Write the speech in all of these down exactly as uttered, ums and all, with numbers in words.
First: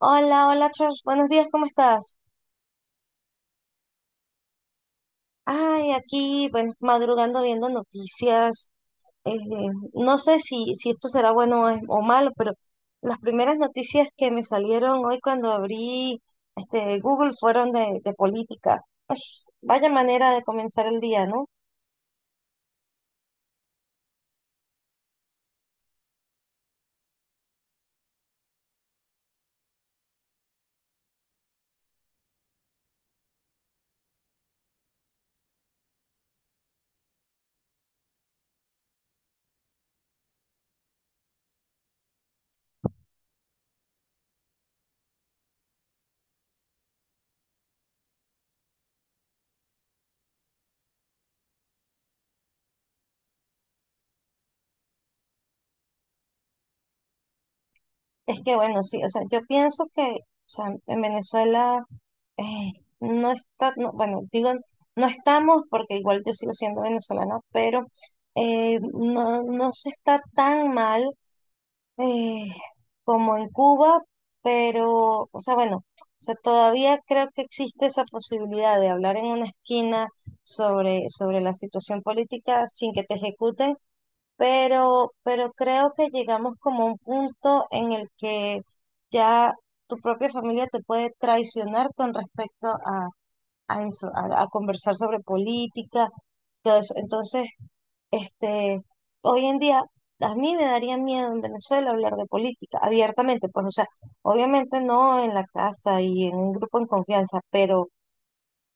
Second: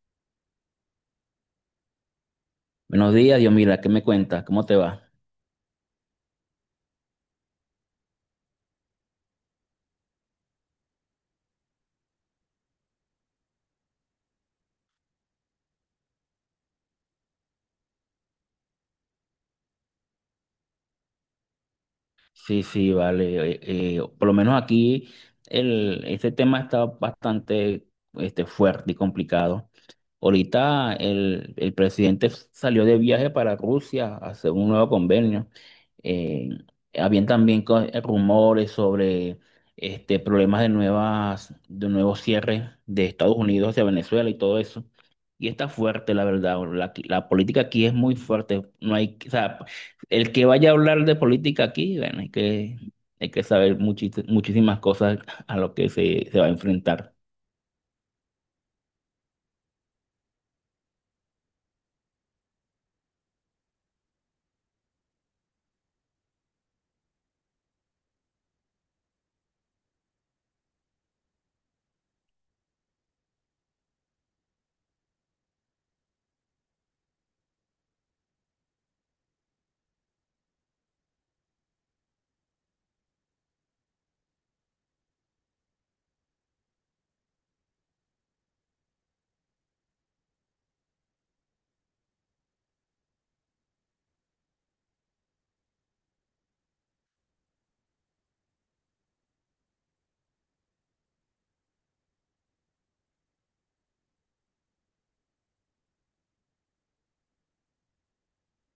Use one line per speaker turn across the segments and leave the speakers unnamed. Hola, hola Charles, buenos días, ¿cómo estás?
Buenos días, Dios, mira, ¿qué me cuentas? ¿Cómo te va?
Ay, aquí, bueno, madrugando viendo noticias. eh, no sé si, si esto será bueno o, es- o malo, pero las primeras noticias que me salieron hoy cuando abrí este Google fueron de, de política. Ay, vaya manera de comenzar el día, ¿no?
Sí, sí, vale. Eh, eh, por lo menos aquí el, este tema está bastante este, fuerte y complicado. Ahorita el, el presidente salió de viaje para Rusia a hacer un nuevo convenio. Eh, Habían también co- eh, rumores sobre este, problemas de nuevas, de nuevos cierres de Estados Unidos hacia Venezuela y todo eso. Y está fuerte, la verdad. La, la política aquí es muy fuerte. No hay, o sea, el que vaya a hablar de política aquí, bueno, hay que, hay que saber muchis- muchísimas cosas a lo que se, se va a enfrentar.
Es que bueno, sí, o sea, yo pienso que, o sea, en Venezuela eh, no está, no, bueno, digo, no estamos porque igual yo sigo siendo venezolana, pero eh, no, no se está tan mal eh, como en Cuba, pero, o sea, bueno, o sea, todavía creo que existe esa posibilidad de hablar en una esquina sobre, sobre la situación política sin que te ejecuten, pero, pero creo que llegamos como a un punto en el que ya tu propia familia te puede traicionar con respecto a, a eso, a, a conversar sobre política, todo eso. Entonces, este, hoy en día a mí me daría miedo en Venezuela hablar de política abiertamente, pues, o sea, obviamente no en la casa y en un grupo en confianza, pero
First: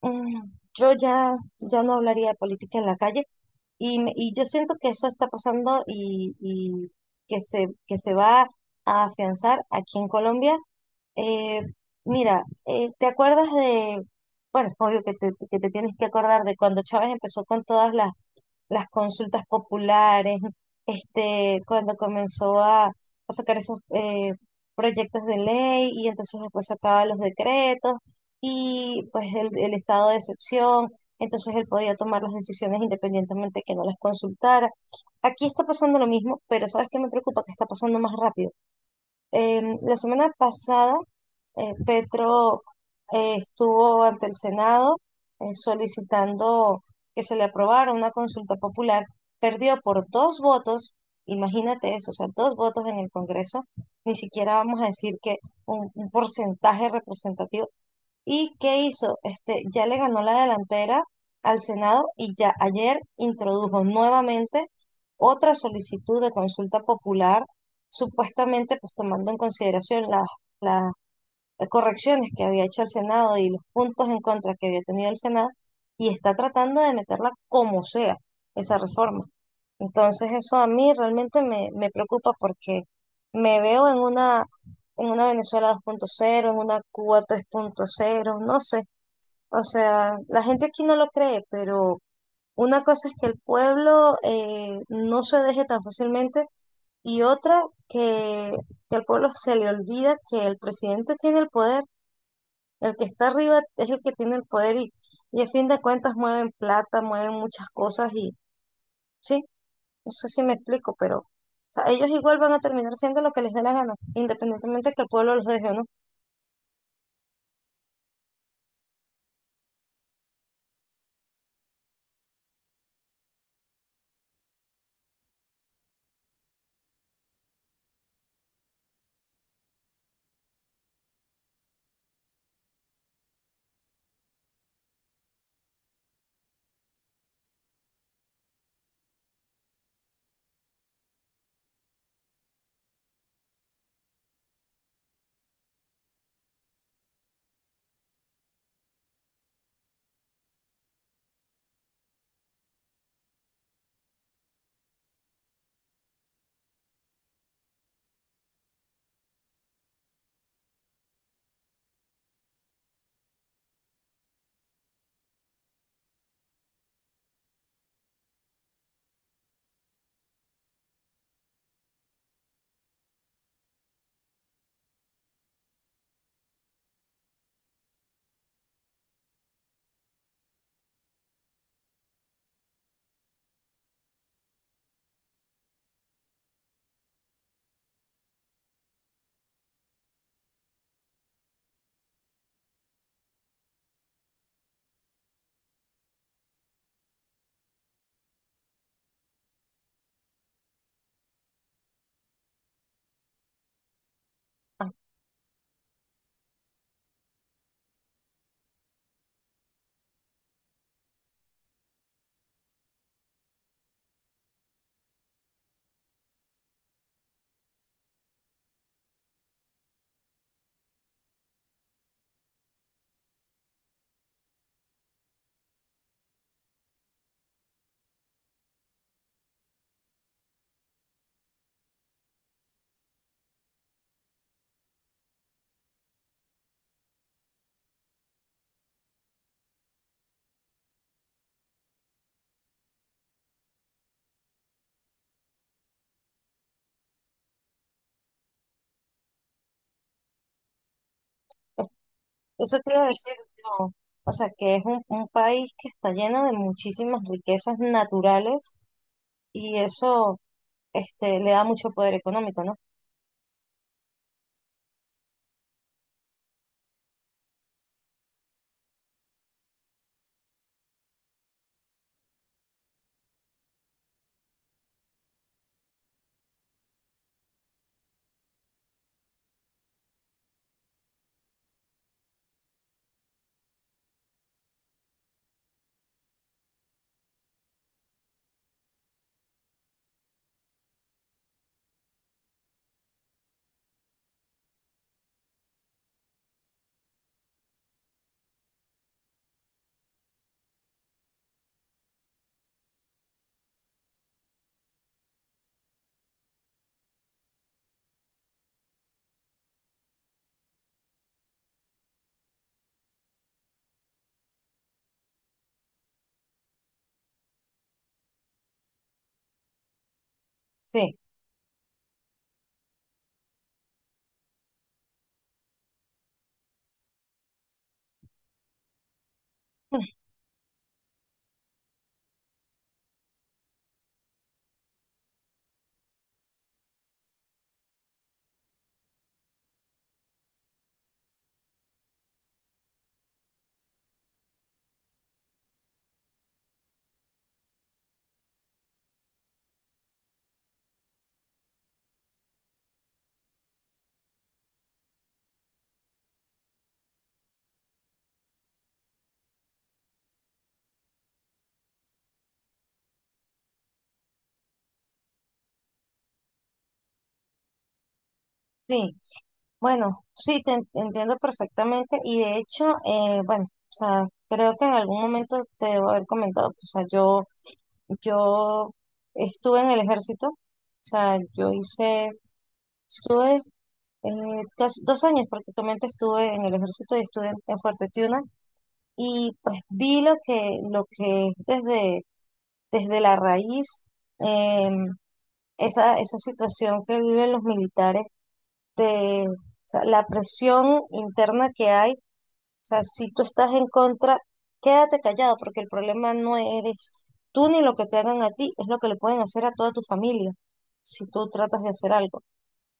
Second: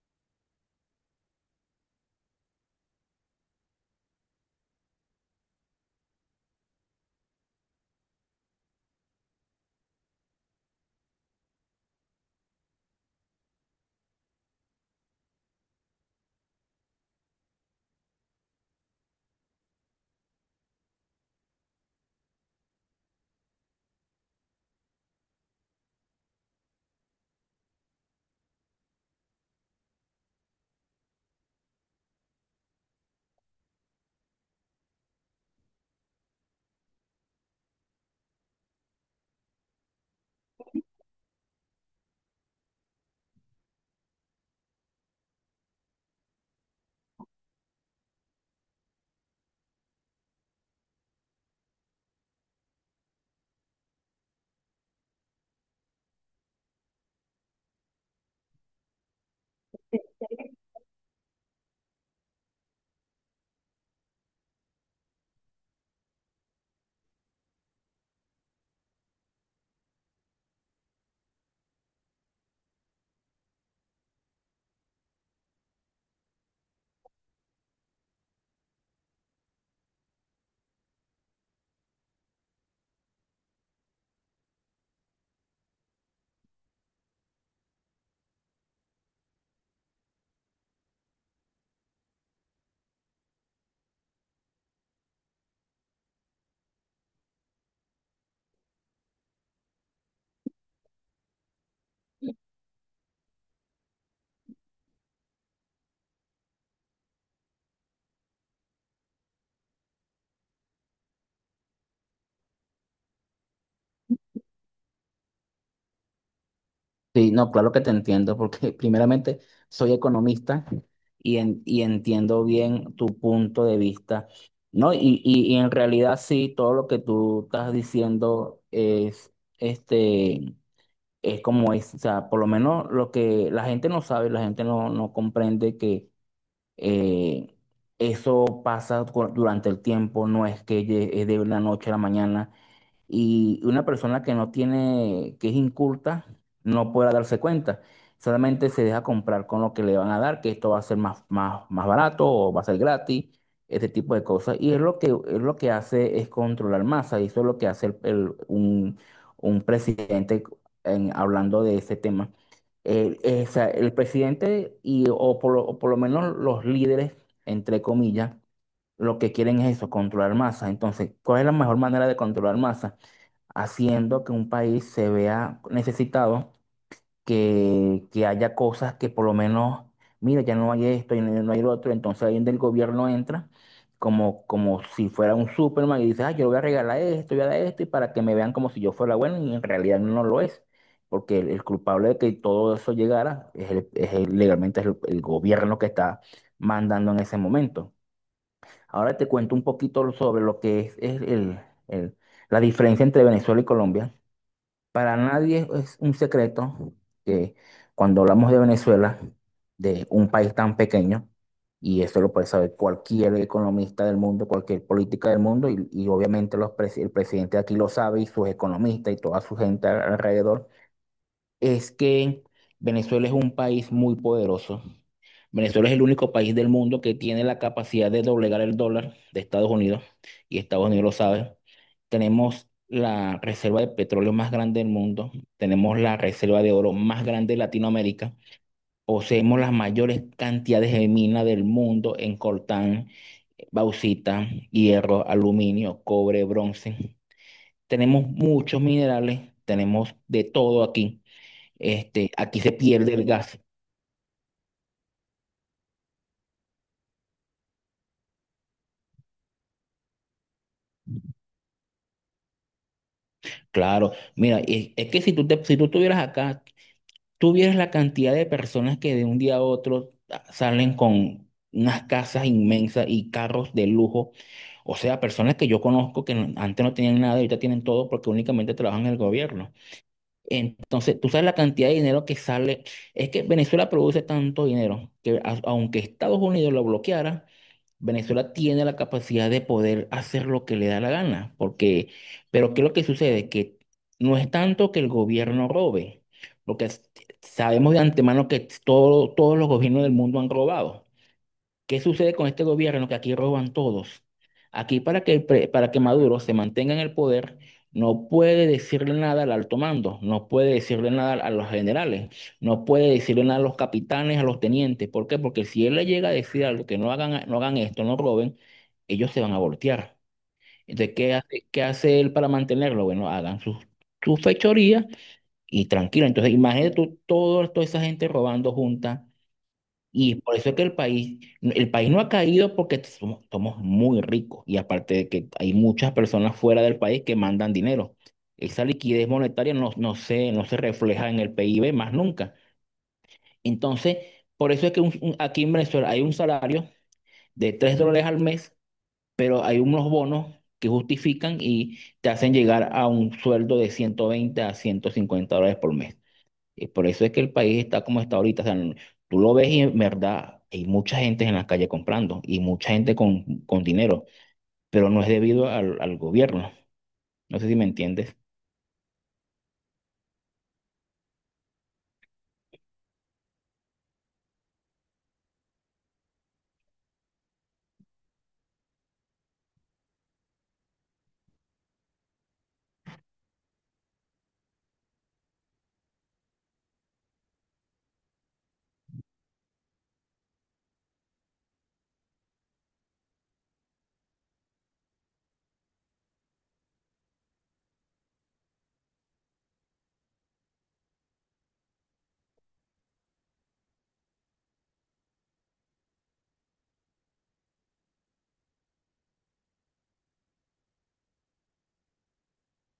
mm, yo ya, ya no hablaría de política en la calle y, me- y yo siento que eso está pasando y, y que se, que se va a afianzar aquí en Colombia. eh, Mira, eh, ¿te acuerdas de, bueno, es obvio que te, que te tienes que acordar de cuando Chávez empezó con todas las, las consultas populares, este, cuando comenzó a, a sacar esos eh, proyectos de ley y entonces después sacaba los decretos y pues el, el estado de excepción, entonces él podía tomar las decisiones independientemente que no las consultara. Aquí está pasando lo mismo, pero ¿sabes qué me preocupa? Que está pasando más rápido. Em, la semana pasada eh, Petro eh, estuvo ante el Senado eh, solicitando que se le aprobara una consulta popular, perdió por dos votos, imagínate eso, o sea, dos votos en el Congreso, ni siquiera vamos a decir que un, un porcentaje representativo. ¿Y qué hizo? Este, ya le ganó la delantera al Senado y ya ayer introdujo nuevamente otra solicitud de consulta popular, supuestamente pues tomando en consideración las correcciones que había hecho el Senado y los puntos en contra que había tenido el Senado y está tratando de meterla como sea, esa reforma. Entonces eso a mí realmente me, me preocupa porque me veo en una, en una Venezuela dos punto cero en una Cuba tres punto cero, no sé. O sea, la gente aquí no lo cree, pero una cosa es que el pueblo eh, no se deje tan fácilmente y otra que, que al pueblo se le olvida que el presidente tiene el poder, el que está arriba es el que tiene el poder y, y a fin de cuentas mueven plata, mueven muchas cosas y sí, no sé si me explico, pero o sea, ellos igual van a terminar siendo lo que les dé la gana, independientemente que el pueblo los deje o no.
Sí, no, claro que te entiendo, porque primeramente soy economista y, en- y entiendo bien tu punto de vista, ¿no? Y, y, y en realidad sí, todo lo que tú estás diciendo es, este, es como es, o sea, por lo menos lo que la gente no sabe, la gente no, no comprende que Eh, eso pasa cu- durante el tiempo, no es que lle- es de la noche a la mañana, y una persona que no tiene, que es inculta, no podrá darse cuenta. Solamente se deja comprar con lo que le van a dar, que esto va a ser más, más, más barato o va a ser gratis, este tipo de cosas. Y es lo que, es lo que hace es controlar masa, y eso es lo que hace el- el- un, un presidente en- hablando de ese tema. El, esa- el presidente y, o, por lo, o por lo menos los líderes, entre comillas, lo que quieren es eso, controlar masa. Entonces, ¿cuál es la mejor manera de controlar masa? Haciendo que un país se vea necesitado, que, que haya cosas que por lo menos, mira, ya no hay esto y no no hay lo otro, entonces alguien, el gobierno entra como, como si fuera un Superman y dice, ah, yo le voy a regalar esto, voy a dar esto, y para que me vean como si yo fuera bueno, y en realidad no lo es, porque el, el culpable de que todo eso llegara es, el- es el- legalmente es el el gobierno que está mandando en ese momento. Ahora te cuento un poquito sobre lo que es, es el, el- la diferencia entre Venezuela y Colombia.
Ah,
Para nadie es un secreto que cuando hablamos de Venezuela, de un país tan pequeño, y eso lo puede saber cualquier economista del mundo, cualquier política del mundo, y, y obviamente los presi- el presidente de aquí lo sabe y sus economistas y toda su gente al- alrededor, es que Venezuela es un país muy poderoso. Venezuela es el único país del mundo que tiene la capacidad de doblegar el dólar de Estados Unidos, y Estados Unidos lo sabe. Tenemos la reserva de petróleo más grande del mundo, tenemos la reserva de oro más grande de Latinoamérica, poseemos las mayores cantidades de minas del mundo en coltán, bauxita, hierro, aluminio, cobre, bronce. Tenemos muchos minerales, tenemos de todo aquí. Este, aquí se
eso te iba a
pierde el
decir,
gas.
no. O sea, que es un, un país que está lleno de muchísimas riquezas naturales y eso este, le da mucho poder económico, ¿no?
Claro, mira, y es que si tú, te- si tú estuvieras acá, tú vieras la cantidad de personas que de un día a otro a- salen con unas casas inmensas y carros de lujo. O sea, personas que yo conozco que no- antes no tenían nada y ahorita tienen todo porque únicamente trabajan en el gobierno. Entonces, tú sabes la cantidad de dinero que sale. Es que Venezuela produce tanto dinero que a- aunque Estados Unidos lo bloqueara, Venezuela tiene la capacidad de poder hacer lo que le da la gana. Porque, pero ¿qué es lo que sucede? Que no es tanto que el gobierno robe, porque s- sabemos de antemano que todo- todos los gobiernos del mundo han robado. ¿Qué sucede con este gobierno? Que aquí roban todos. Aquí para que, el pre- para que Maduro se mantenga en el poder, no puede decirle nada al alto mando, no puede decirle nada a los generales, no puede decirle nada a los capitanes, a los tenientes. ¿Por qué? Porque si él le llega a decir algo que no hagan, no hagan esto, no roben, ellos se van a voltear. Entonces,
Sí.
¿qué hace, qué hace él para mantenerlo? Bueno, hagan sus, sus fechorías y tranquilo. Entonces, imagínate tú todo- toda esa gente robando junta, y por eso es que el país, el país no ha caído porque somos, somos muy ricos y aparte de que hay muchas personas fuera del país que mandan dinero. Esa liquidez monetaria no, no se, no se refleja en el P I B más nunca. Entonces, por eso es que un- un- aquí en Venezuela hay un salario de tres dólares al mes, pero hay unos bonos que justifican y te hacen llegar a un sueldo de ciento veinte a ciento cincuenta dólares por mes. Y por eso es que el país está como está ahorita. O sea, tú lo ves y en verdad hay mucha gente en las calles comprando y mucha gente con, con dinero, pero no es debido al, al gobierno. No sé si me entiendes.
Sí. Bueno, sí, te en- entiendo perfectamente y de hecho, eh, bueno, o sea, creo que en algún momento te debo haber comentado, pues, o sea, yo, yo estuve en el ejército, o sea, yo hice, estuve eh, casi dos años prácticamente estuve en el ejército y estuve en, en Fuerte Tiuna y pues vi lo que, lo que es desde, desde la raíz, em, esa, esa situación que viven los militares de, o sea, la presión interna que hay. O sea, si tú estás en contra, quédate callado porque el problema no eres tú ni lo que te hagan a ti, es lo que le pueden hacer a toda tu familia si tú tratas de hacer algo. O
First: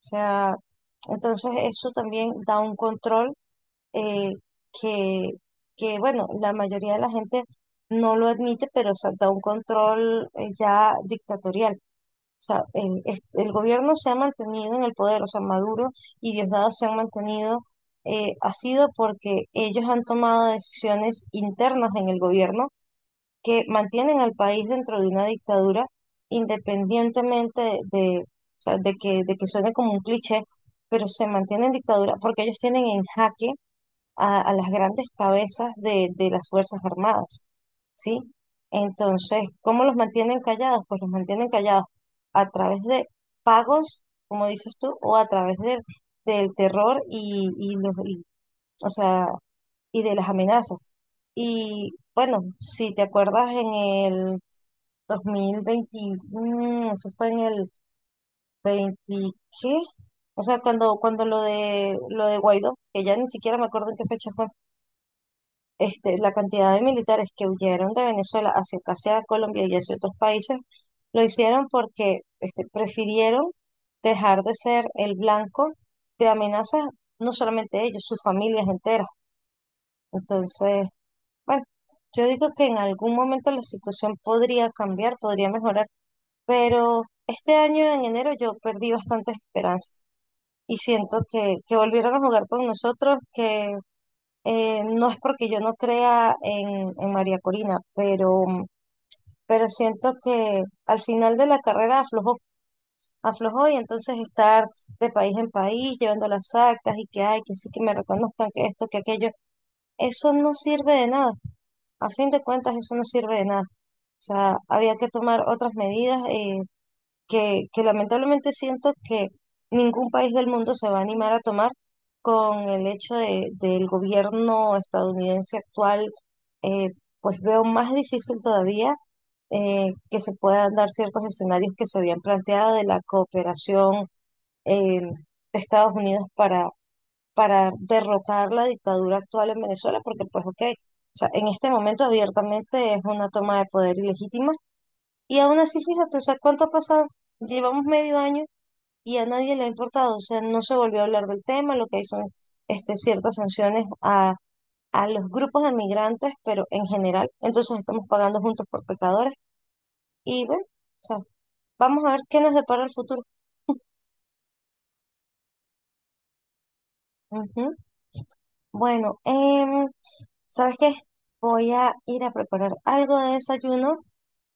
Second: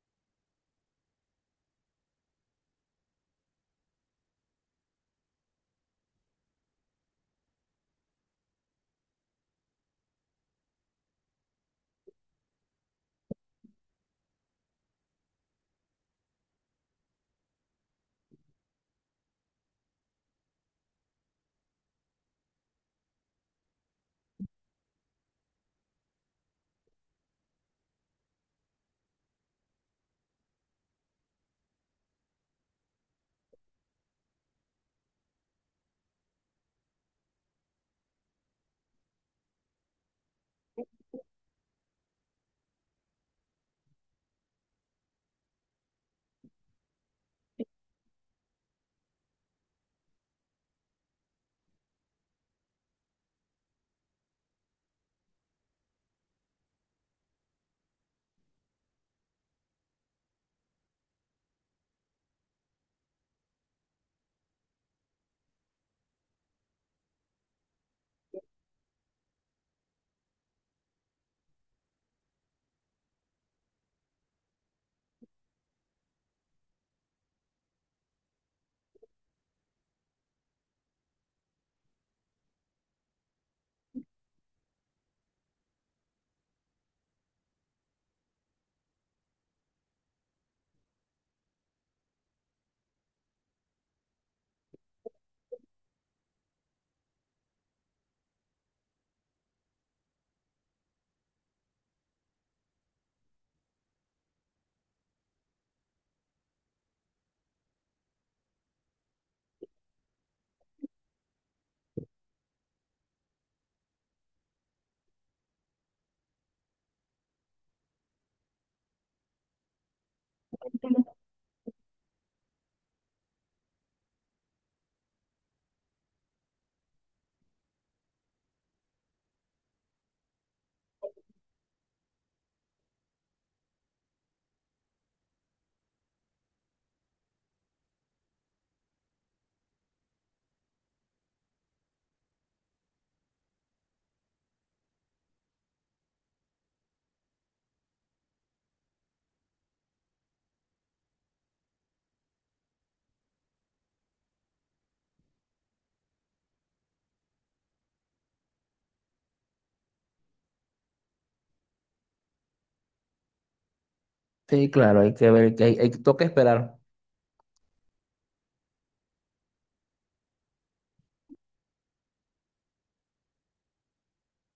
sea, entonces eso también da un control eh, que, que, bueno, la mayoría de la gente no lo admite, pero o sea, da un control eh, ya dictatorial. O sea, el, es- el gobierno se ha mantenido en el poder, o sea, Maduro y Diosdado se han mantenido, eh, ha sido porque ellos han tomado decisiones internas en el gobierno que mantienen al país dentro de una dictadura, independientemente de, o sea, de que, de que suene como un cliché, pero se mantiene en dictadura porque ellos tienen en jaque a, a las grandes cabezas de, de las Fuerzas Armadas, ¿sí? Entonces, ¿cómo los mantienen callados? Pues los mantienen callados a través de pagos, como dices tú, o a través del, del terror y, y los, y, o sea, y de las amenazas. Y bueno, si te acuerdas en el dos mil veinte, mm, eso fue en el veinte, ¿qué? O sea, cuando, cuando lo de, lo de Guaidó, que ya ni siquiera me acuerdo en qué fecha fue, este, la cantidad de militares que huyeron de Venezuela hacia casi a Colombia y hacia otros países, lo hicieron porque este, prefirieron dejar de ser el blanco de amenazas, no solamente ellos, sus familias enteras. Entonces, bueno, yo digo que en algún momento la situación podría cambiar, podría mejorar, pero este año en enero yo perdí bastantes esperanzas. Y siento que, que volvieron a jugar con nosotros, que eh, no es porque yo no crea en, en María Corina, pero, pero siento que al final de la carrera aflojó, aflojó y entonces estar de país en país llevando las actas y que hay, que sí que me reconozcan, que esto, que aquello, eso no sirve de nada. A fin de cuentas, eso no sirve de nada. O sea, había que tomar otras medidas. eh, que, que lamentablemente siento que ningún país del mundo se va a animar a tomar con el hecho de, del gobierno estadounidense actual, eh, pues veo más difícil todavía eh, que se puedan dar ciertos escenarios que se habían planteado de la cooperación eh, de Estados Unidos para, para derrocar la dictadura actual en Venezuela, porque pues ok, o sea, en este momento abiertamente es una toma de poder ilegítima. Y aún así, fíjate, o sea, ¿cuánto ha pasado? Llevamos medio año y a nadie le ha importado, o sea, no se volvió a hablar del tema, lo que hay son este, ciertas sanciones a, a los grupos de migrantes, pero en general, entonces estamos pagando juntos por pecadores y bueno, o sea, vamos a ver qué nos depara el futuro.
Sí, claro, hay que ver, hay, hay, toca esperar.
Ujú. Bueno, em, ¿sabes qué? Voy a ir a preparar algo de desayuno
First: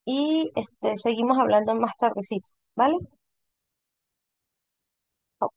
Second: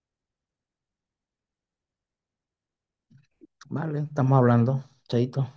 y este, seguimos hablando más tardecito, ¿vale?
Vale, estamos hablando, chaito.